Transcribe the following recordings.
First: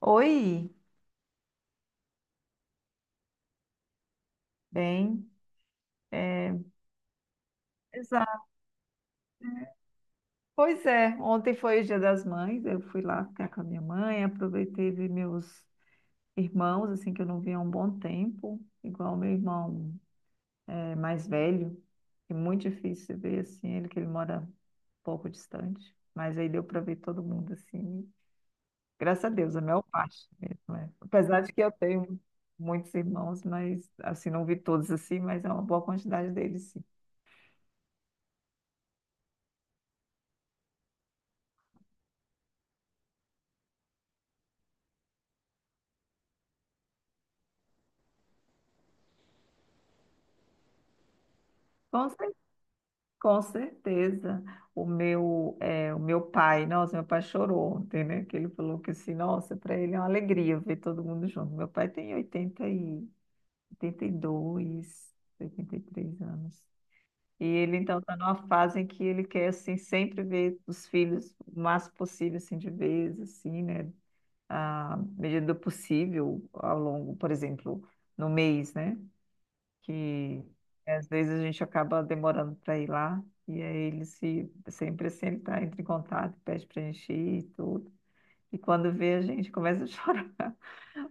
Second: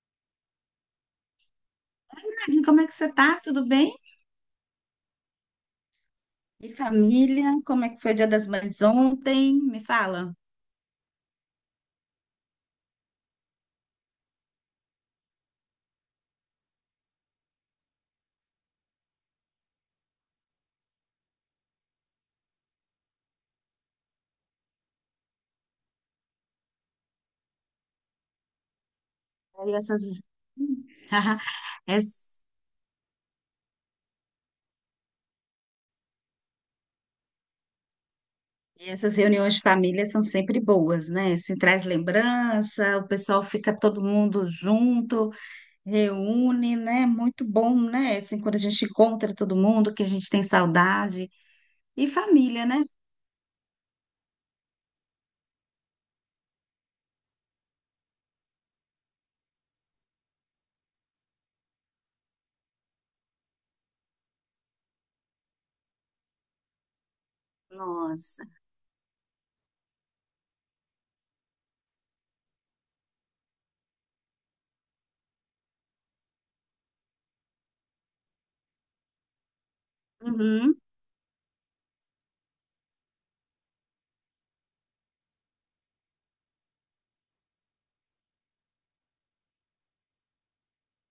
Oi, Agnes, como é que você tá? Tudo bem? bem, E família? Como é que foi o Dia das exato. Mães ontem? Me fala. Pois é, ontem foi o Dia das Mães, eu fui lá ficar com a minha mãe, aproveitei ver meus irmãos, assim, que eu não via há um bom tempo, igual meu irmão mais velho, que é muito difícil ver, assim, ele que ele mora um pouco distante, mas aí deu para ver todo mundo, assim, graças a Deus, a E maior essas, parte mesmo, é. Apesar de que eu tenho ess- muitos irmãos, mas, assim, não vi todos, assim, mas é uma boa quantidade deles, sim. essas reuniões de família são sempre boas, né? Se traz lembrança, o pessoal fica todo mundo junto, reúne, né? Muito bom, né? Assim, quando a gente encontra todo mundo, que a gente tem saudade. E Vamos família, né? Com certeza. O meu pai, nossa, meu pai chorou ontem, né? Que ele falou que assim, nossa, para ele é uma alegria ver todo mundo junto. Meu pai tem oitenta oitenta e dois, 83 anos. E ele então está numa Nossa. fase em que ele quer assim sempre ver os filhos o máximo possível assim de vez, assim, né? À medida do possível ao longo, por exemplo, no mês, né, que Uhum. às vezes a gente acaba demorando para ir lá, e aí ele se, sempre, sempre tá, entra em contato, pede para a gente ir e tudo. E quando vê, a gente começa a chorar.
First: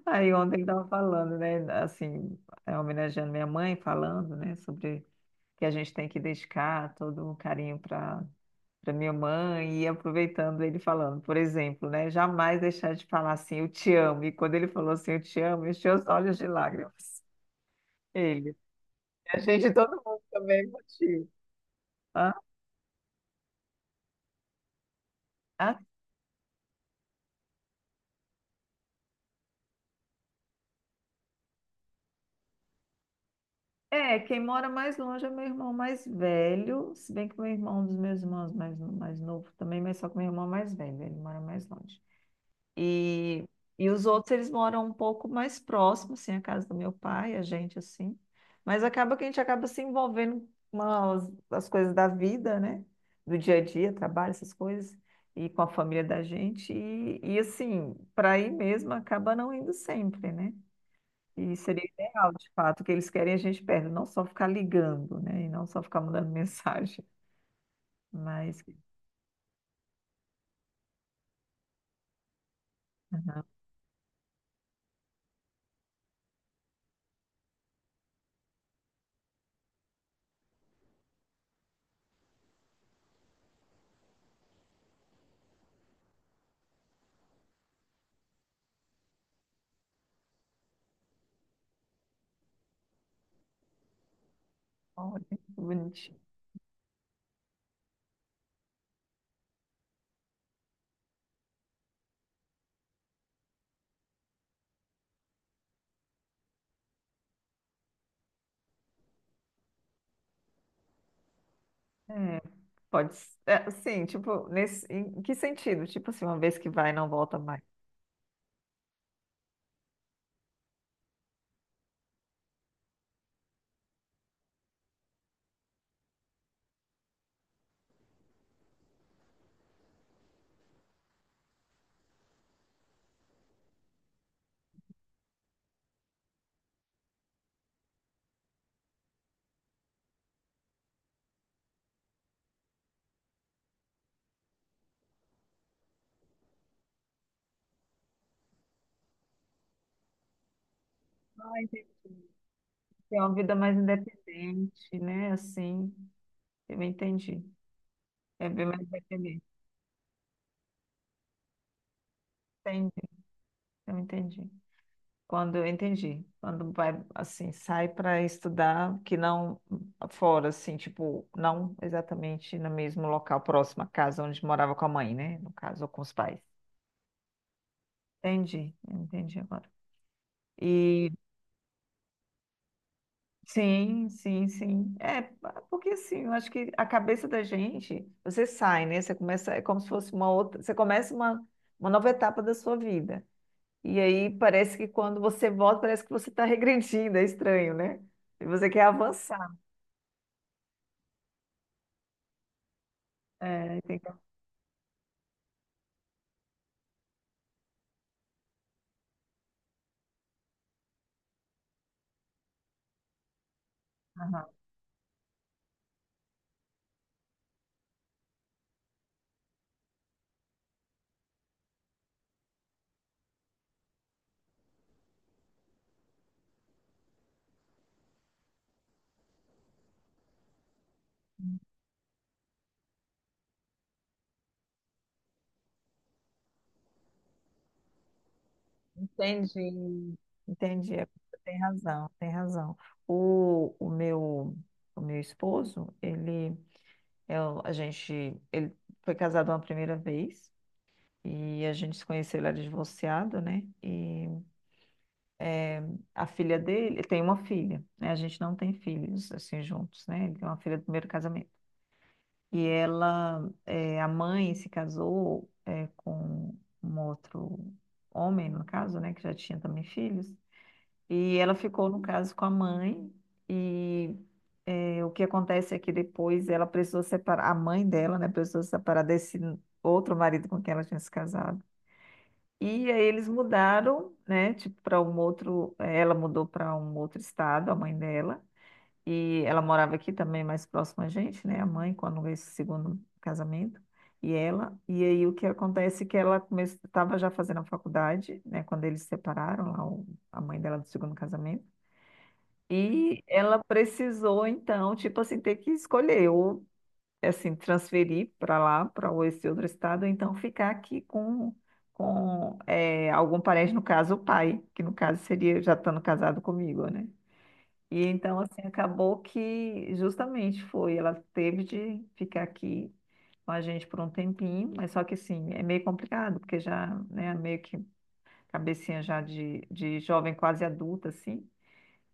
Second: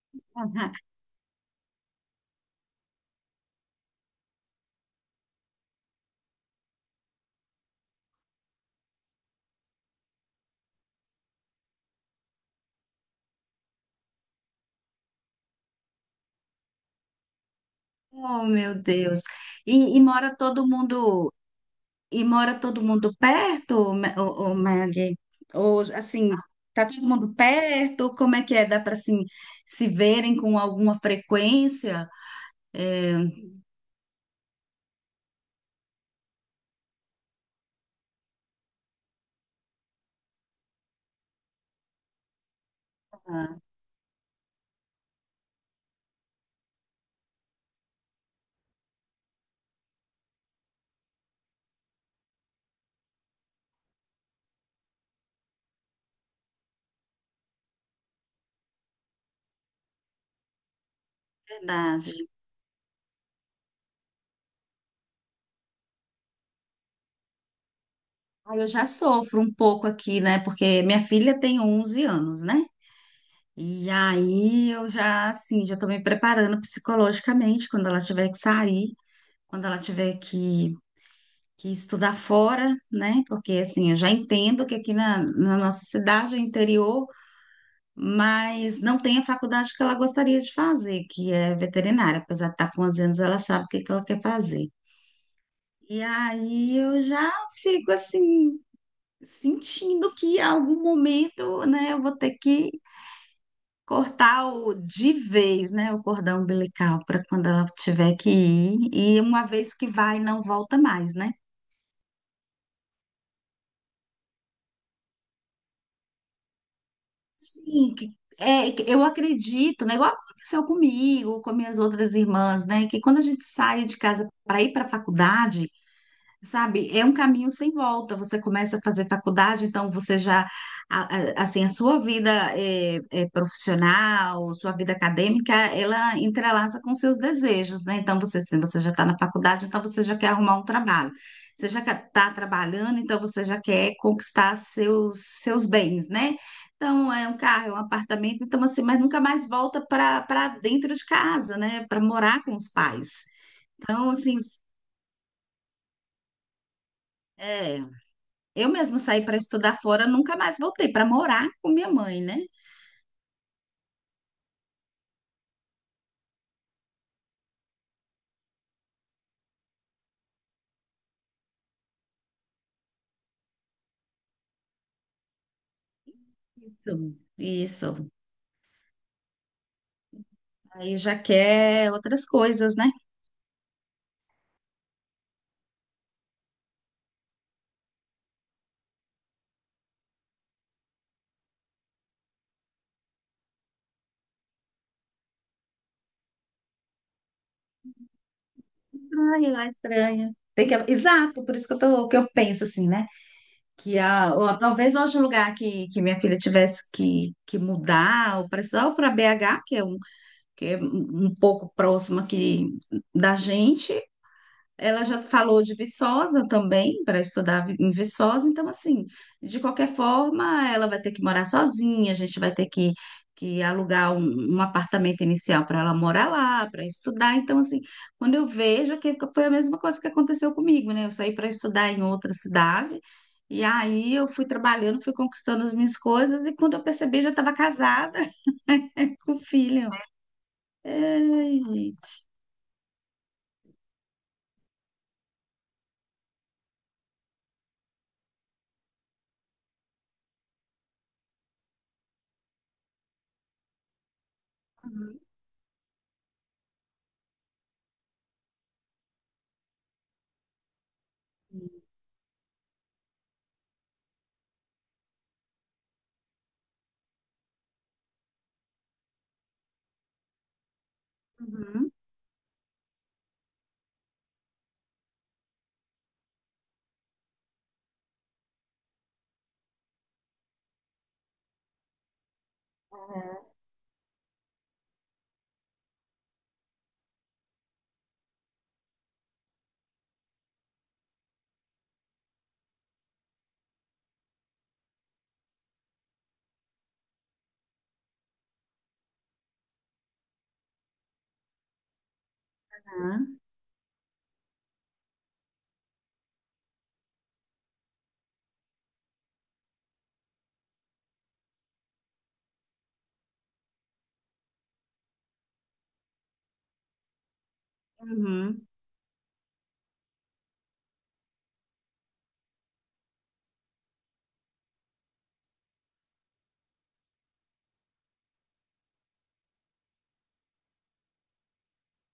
Aí ontem ele estava falando, né, assim, homenageando minha mãe, falando, né, sobre que a gente tem que dedicar todo um carinho para minha mãe, e aproveitando ele falando, por exemplo, né, jamais deixar de falar assim, eu te amo. E quando ele falou assim, eu te amo, eu encheu os olhos de lágrimas. Oh, Ele. meu Deus. A gente, E, e todo mundo mora também é todo emotivo. mundo. E Ah, mora todo mundo perto, ou, Maggie? ah, Ou, assim, tá todo mundo perto? Como é que é? Dá para, assim, se verem com alguma frequência? É, é, quem mora mais longe é meu irmão mais velho, se bem que meu irmão, um dos meus irmãos mais novo também, mas só que meu irmão é mais velho, ele mora mais longe. E, ah, e os outros, eles moram um pouco mais próximos, assim, a casa do meu pai, a gente, assim. Mas acaba que a gente acaba se envolvendo com as coisas da vida, né? Do dia a dia, trabalho, essas coisas, e com a família da gente. E assim, para ir mesmo, acaba não indo sempre, né? E seria verdade. ideal, de fato, o que eles querem é a gente perto, não só ficar ligando, né? E não só ficar mandando mensagem. Ah, Mas eu que já sofro um pouco aqui, né? Porque minha filha tem 11 anos, né? E aí eu já, assim, já tô me preparando psicologicamente quando ela tiver que sair, quando ela tiver que estudar fora, né? Porque, assim, eu já entendo que aqui na nossa cidade, é interior, mas não tem a faculdade que ela gostaria de fazer, que é veterinária. Apesar de estar com 11 anos, ela sabe o que que ela quer fazer. bom, né? E Bonitinho. aí eu já fico assim, sentindo que em algum momento, né, eu vou ter que cortar o, de vez, né, o cordão umbilical para quando ela tiver que ir. E uma vez que vai, não volta mais, né? Pode ser, é, sim, tipo, em que sentido? Tipo assim, uma vez que vai, não volta mais. Sim, é, que eu acredito, né? Igual aconteceu comigo, com minhas outras irmãs, né? Que quando a gente sai de casa para ir para a faculdade, sabe, é um caminho sem volta. Você começa a fazer faculdade, então você já, assim, a sua vida é profissional, sua vida acadêmica, ela entrelaça com seus desejos, né? Então você, se você já está na faculdade, então você já quer arrumar um trabalho. Você já está trabalhando, então você já quer conquistar seus, seus bens, né? Então é um carro, é um apartamento, então assim, mas nunca mais volta para dentro de casa, Ah, né? Para entendi. morar com os Tem pais. uma vida mais Então, assim, independente, né? Assim, eu entendi. é. É bem Eu mais mesmo saí para independente. estudar fora, nunca mais voltei para morar com minha mãe, né? Entendi, eu entendi. Quando vai assim, sai para estudar, que não fora, assim, tipo, não exatamente no mesmo local, próximo à casa onde morava com a mãe, né? No caso, ou com os pais. Isso, isso. Entendi, entendi agora. Aí E já quer outras coisas, né? sim, sim, sim. É, porque assim, eu acho que a cabeça da gente, você sai, né? Você começa, é como se fosse uma outra, você começa uma nova etapa da sua vida. E aí parece que quando você volta, parece que você está regredindo, é estranho, né? E você quer avançar. Ai, lá estranha. Tem que... Exato, por isso que eu tô, que eu penso assim, né? É, Que tem a, ou talvez hoje o lugar que minha filha tivesse que mudar, ou para estudar, ou para BH, que é um, que é um pouco próximo aqui da gente. aham, Ela já falou de Viçosa também, para estudar em Viçosa, então, assim, de qualquer forma, ela vai ter que morar sozinha, a gente vai ter que alugar um, um apartamento inicial para ela morar lá, para estudar. Então, assim, quando eu vejo, é que foi a mesma coisa que aconteceu comigo, né? Eu saí para estudar em outra cidade, e aí eu fui trabalhando, fui conquistando as minhas coisas, e quando eu percebi, já estava casada com filho. entendi, entendi. É, tem Ai, gente. razão, tem razão. O, o meu, o meu esposo, ele, é o- a gente, ele foi casado uma primeira vez e a gente se conheceu, ele era divorciado, né? E a filha dele, tem uma filha, né? A gente não tem filhos assim juntos, né? Ele tem uma filha do primeiro casamento. E ela, a mãe se casou com um outro homem, no caso, né, que já tinha também filhos. E ela ficou, Uhum, no caso, com a mãe. E o que acontece é que depois ela precisou separar, a mãe dela, né, precisou separar desse outro marido com quem ela tinha se casado. E aí eles mudaram, né, tipo, para um outro, eh, ela mudou para um outro estado, a mãe dela. E ela morava aqui também, mais próxima a gente, né, a mãe, quando esse segundo casamento. E aí o que acontece é que ela estava já fazendo a faculdade, né, quando eles se separaram, lá, a mãe dela do segundo casamento. E tá. ela precisou, então, tipo assim, ter que escolher ou, assim, transferir para lá, para esse outro estado, ou então ficar aqui com, algum parente, no caso, o pai, que no caso seria já estando casado comigo, né? E então, assim, Uhum. acabou que justamente foi, ela teve de ficar aqui com a gente por um tempinho, mas só que, assim, é meio complicado, porque já, né, meio que cabecinha já de jovem quase adulta, assim,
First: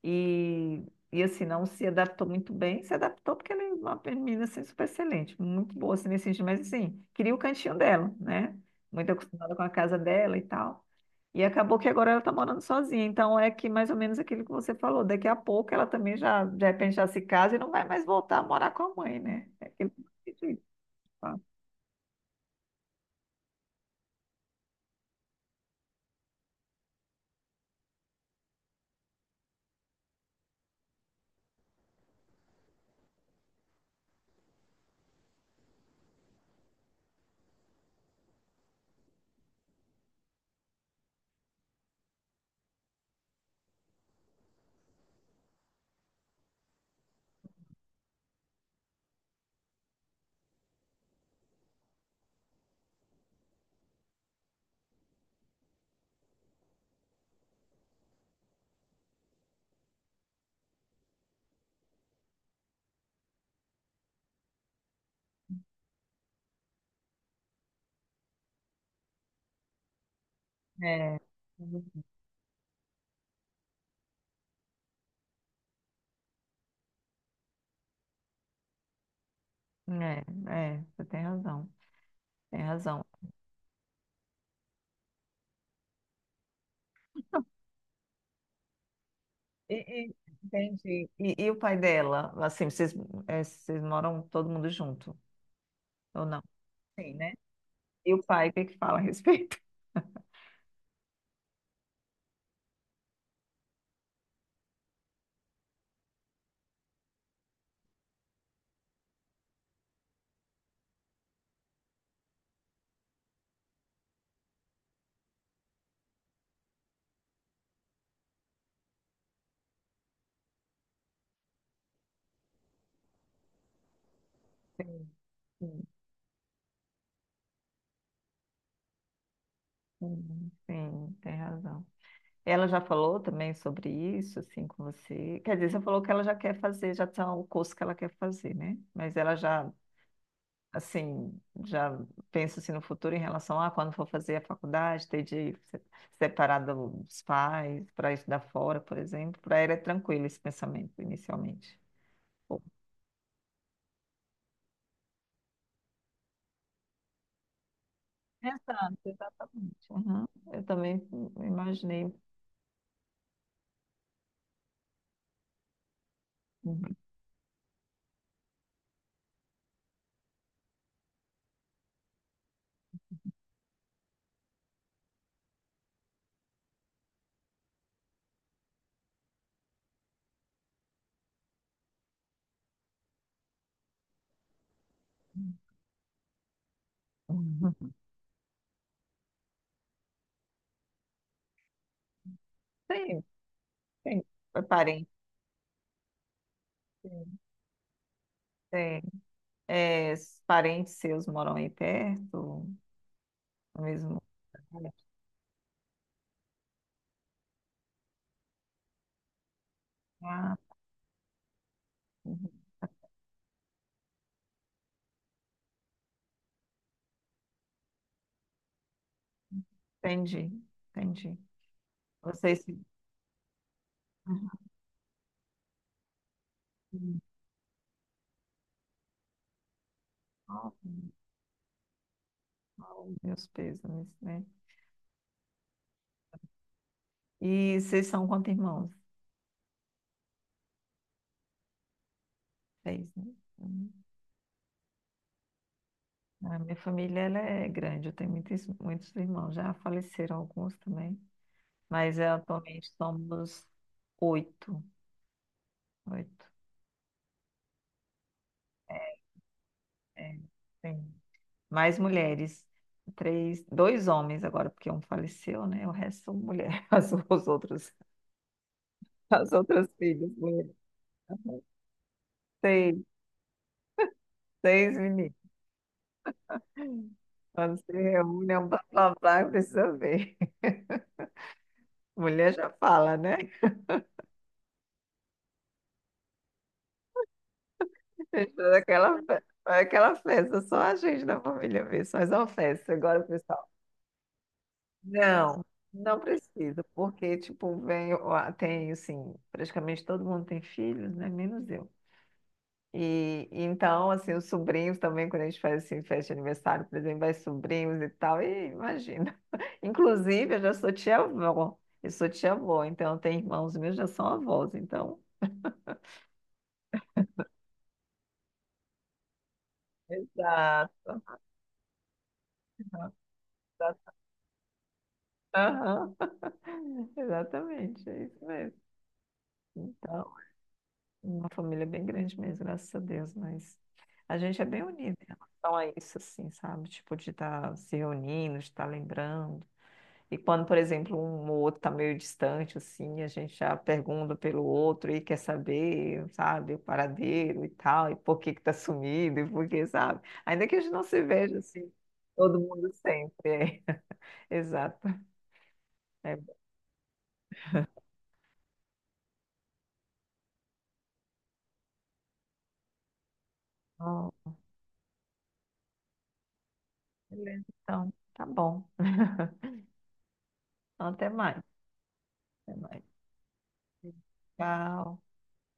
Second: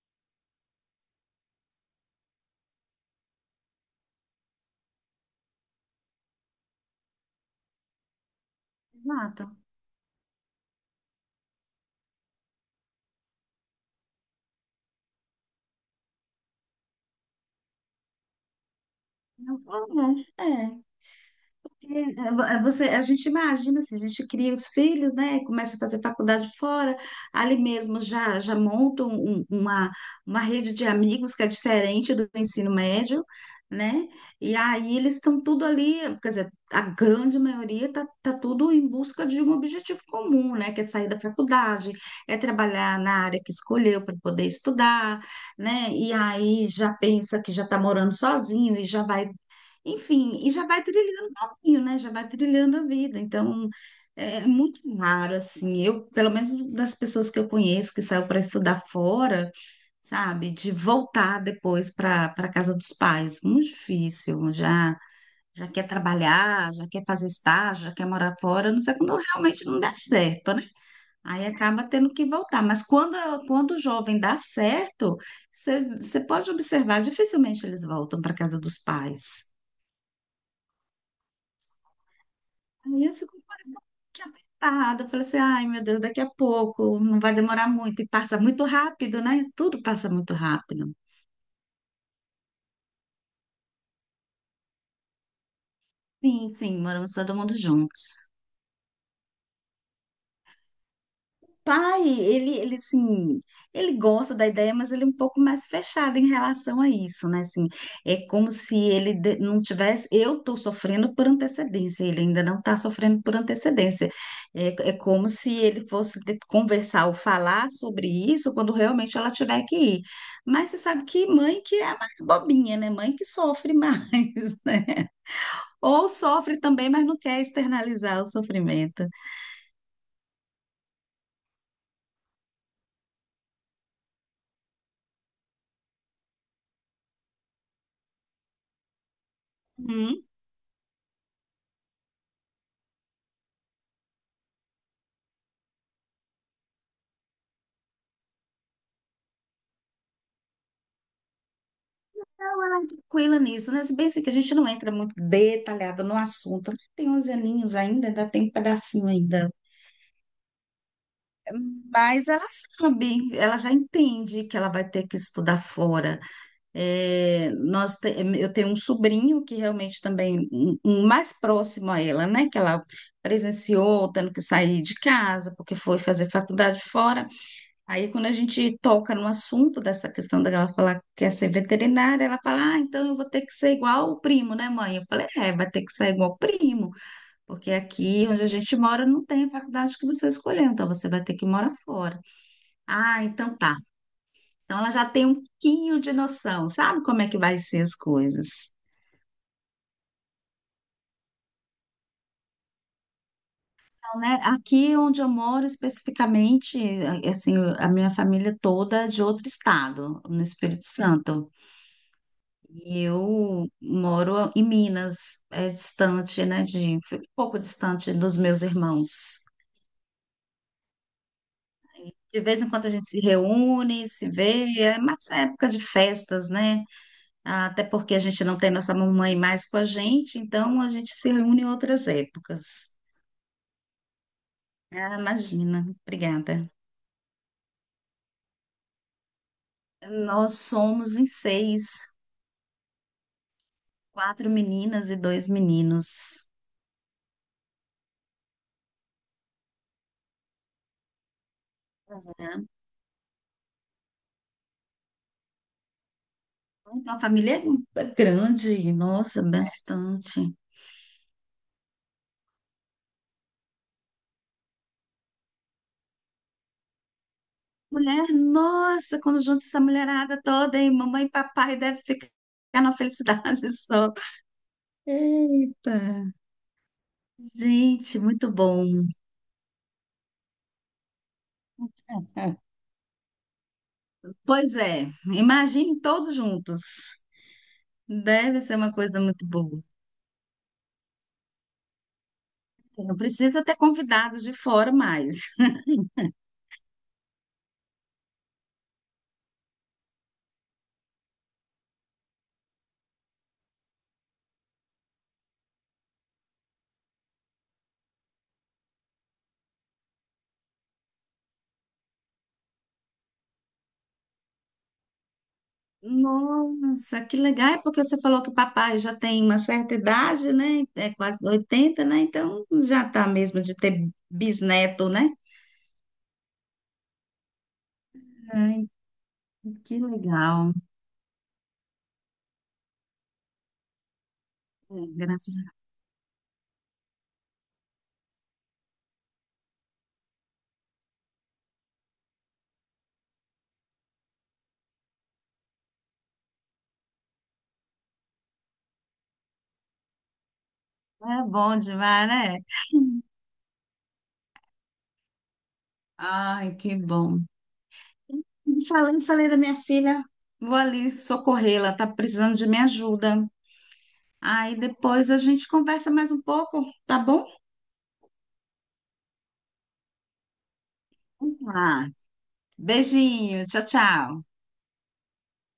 e, e assim, não se adaptou muito bem, se adaptou porque ela é uma menina assim, super excelente, muito boa assim, nesse sentido, mas assim, queria o cantinho dela, né? Muito Exato. acostumada com a casa dela e tal. E acabou que agora ela tá morando sozinha, então é que mais ou menos aquilo que você falou, daqui a pouco ela também já, de repente, já se casa e não vai mais voltar a morar com a mãe, né? É aquilo que eu Não, é, acredito, é. tá? É, é, você, a gente imagina assim, a gente cria os filhos, né? Começa a fazer faculdade fora, ali mesmo já montam uma rede de amigos que é diferente do ensino médio, né? E aí eles estão tudo ali, quer dizer, a grande maioria tá, tá tudo em busca de um objetivo comum, né? Que é sair da faculdade, é trabalhar na área que escolheu para poder estudar, né? E aí já pensa que já está morando sozinho e já vai enfim, e já vai trilhando caminho, né? Já vai trilhando a vida. Então, é muito raro, assim. Eu, pelo menos das pessoas que eu conheço que saiu para estudar fora, sabe? De voltar depois para casa dos pais. Muito difícil. Já, já quer trabalhar, já quer fazer estágio, já quer morar fora. A Não sei quando realmente não dá certo, né? É, Aí acaba tendo que voltar. Mas quando, quando o jovem dá certo, você pode observar, dificilmente eles voltam para casa dos pais. é, é, você tem razão, tem Aí razão. eu fico parecendo que apertada. Eu falei assim, ai meu Deus, daqui a pouco, não vai demorar muito. E passa muito rápido, né? E, Tudo passa e- muito rápido. Entendi. E o pai dela? Assim, vocês moram todo mundo junto, ou não? Sim, sim, moramos Sim, né? todo mundo E o juntos. pai, o que é que fala a respeito? Pai, ele, assim, ele gosta da ideia, mas ele é um pouco mais fechado em relação a isso, né? Assim, é como se ele não tivesse. Eu estou sofrendo por antecedência, ele ainda não está sofrendo por antecedência. É, é como se ele fosse conversar ou falar sobre isso quando realmente ela tiver que ir. Mas você sabe que mãe que é a mais bobinha, né? Mãe que sofre mais, né? Sim, sim, Ou sofre também, mas não quer externalizar o sofrimento. sim, sim, tem razão. Ela já falou também sobre isso, assim, com você? Quer dizer, você falou que ela já quer fazer, já tá o curso que ela quer fazer, né? Mas ela já assim, já penso assim no futuro em relação a quando for fazer a faculdade, ter de separar dos pais para estudar fora, por exemplo, para ela é tranquilo esse pensamento inicialmente. Pô. Tranquila nisso, né? Se bem assim que a gente não entra muito detalhado no assunto, tem 11 aninhos ainda, ainda tem um Exato, pedacinho ainda. exatamente. Uhum. Eu também imaginei. Mas ela sabe, ela já entende que ela vai ter que estudar fora. É, eu tenho um sobrinho que realmente também, um mais próximo a ela, né? Que ela presenciou tendo que sair de casa porque foi fazer faculdade fora. Aí, quando a gente toca no assunto dessa questão dela falar que quer ser veterinária, ela fala: ah, então eu vou ter que ser igual o primo, né, mãe? Eu falei: é, vai ter que ser igual o primo, porque Uhum. aqui onde a gente mora não tem a faculdade que você escolheu, então você vai ter que morar fora. Tem, Ah, então tá. tem Então ela já parentes, tem um pouquinho de noção, sabe como é sim que vai ser as coisas. sim. É, parentes seus moram aí perto, no Então, mesmo né, lugar? aqui onde eu moro especificamente, assim, a minha família toda é de outro estado, no Ah, Espírito Santo. uhum. E eu moro em Minas, é distante, né, de, fico um pouco distante dos meus irmãos. Entendi, entendi. De vez Vocês em se... quando a gente se reúne, se vê, é mais época de festas, né? Até porque a gente não tem nossa mamãe mais com a gente, então a Uhum. gente se reúne em outras épocas. Oh, meus pêsames, né? Ah, imagina, obrigada. E vocês são quantos irmãos? Nós somos em seis, Seis, né? Hum. quatro meninas e dois meninos. A minha família ela é grande, eu tenho muitos, muitos irmãos, já faleceram alguns também, mas é, Né? atualmente somos oito, oito, Então a família é grande, nossa, é, bastante. sim. Mais mulheres, três, dois homens agora, porque um faleceu, né? O resto são mulheres, as, os outros, Mulher, nossa, quando as junta essa outras filhas, mulherada mulheres. toda, hein? Mamãe e papai deve ficar na Seis, felicidade só. seis meninas. Eita, Quando se gente, muito reúne, é um blá bom. blá blá, precisa ver. Mulher É. já fala, né? Pois é, imagine todos juntos. Fez Deve ser toda uma coisa Aquela, fe- muito boa. aquela festa, só a gente da família vê, só é uma festa. Não Agora, precisa pessoal, ter convidados de fora mais. não, não precisa, porque, tipo, tem, assim, praticamente todo mundo tem filhos, né? Menos eu. E então, assim, os sobrinhos também, quando a gente faz, assim, festa de aniversário, por exemplo, vai sobrinhos e tal, e imagina. Inclusive, eu já sou tia-avó, eu sou tia-avó, então tem irmãos meus já são avós, então... Nossa, que legal, é porque você falou que papai já tem uma certa idade, né? É Exato. quase 80, né? Então já Aham. tá mesmo de ter Exato. bisneto, né? Aham. Exatamente, é isso mesmo. Ai, que Então, legal. uma família bem grande mesmo, graças a Deus, mas a gente é bem É, unido em graças. relação a isso, assim, sabe? Tipo, de estar se reunindo, de estar lembrando. E quando, por exemplo, um ou outro está meio distante, assim, a gente já pergunta pelo outro e quer saber, sabe, o paradeiro e tal, e por que que tá sumido, e por que, sabe? Ainda que a gente não se É veja, bom assim, demais, todo né? mundo sempre, é. Exato. É Ai, que bom. Falei, falei da minha filha, vou ali socorrê-la, tá precisando de minha ajuda. bom. Aí depois a gente conversa mais um pouco, tá bom? Beleza, então, tá bom. Então, até Vamos mais. lá. Até mais. Beijinho, tchau, tchau. Tchau.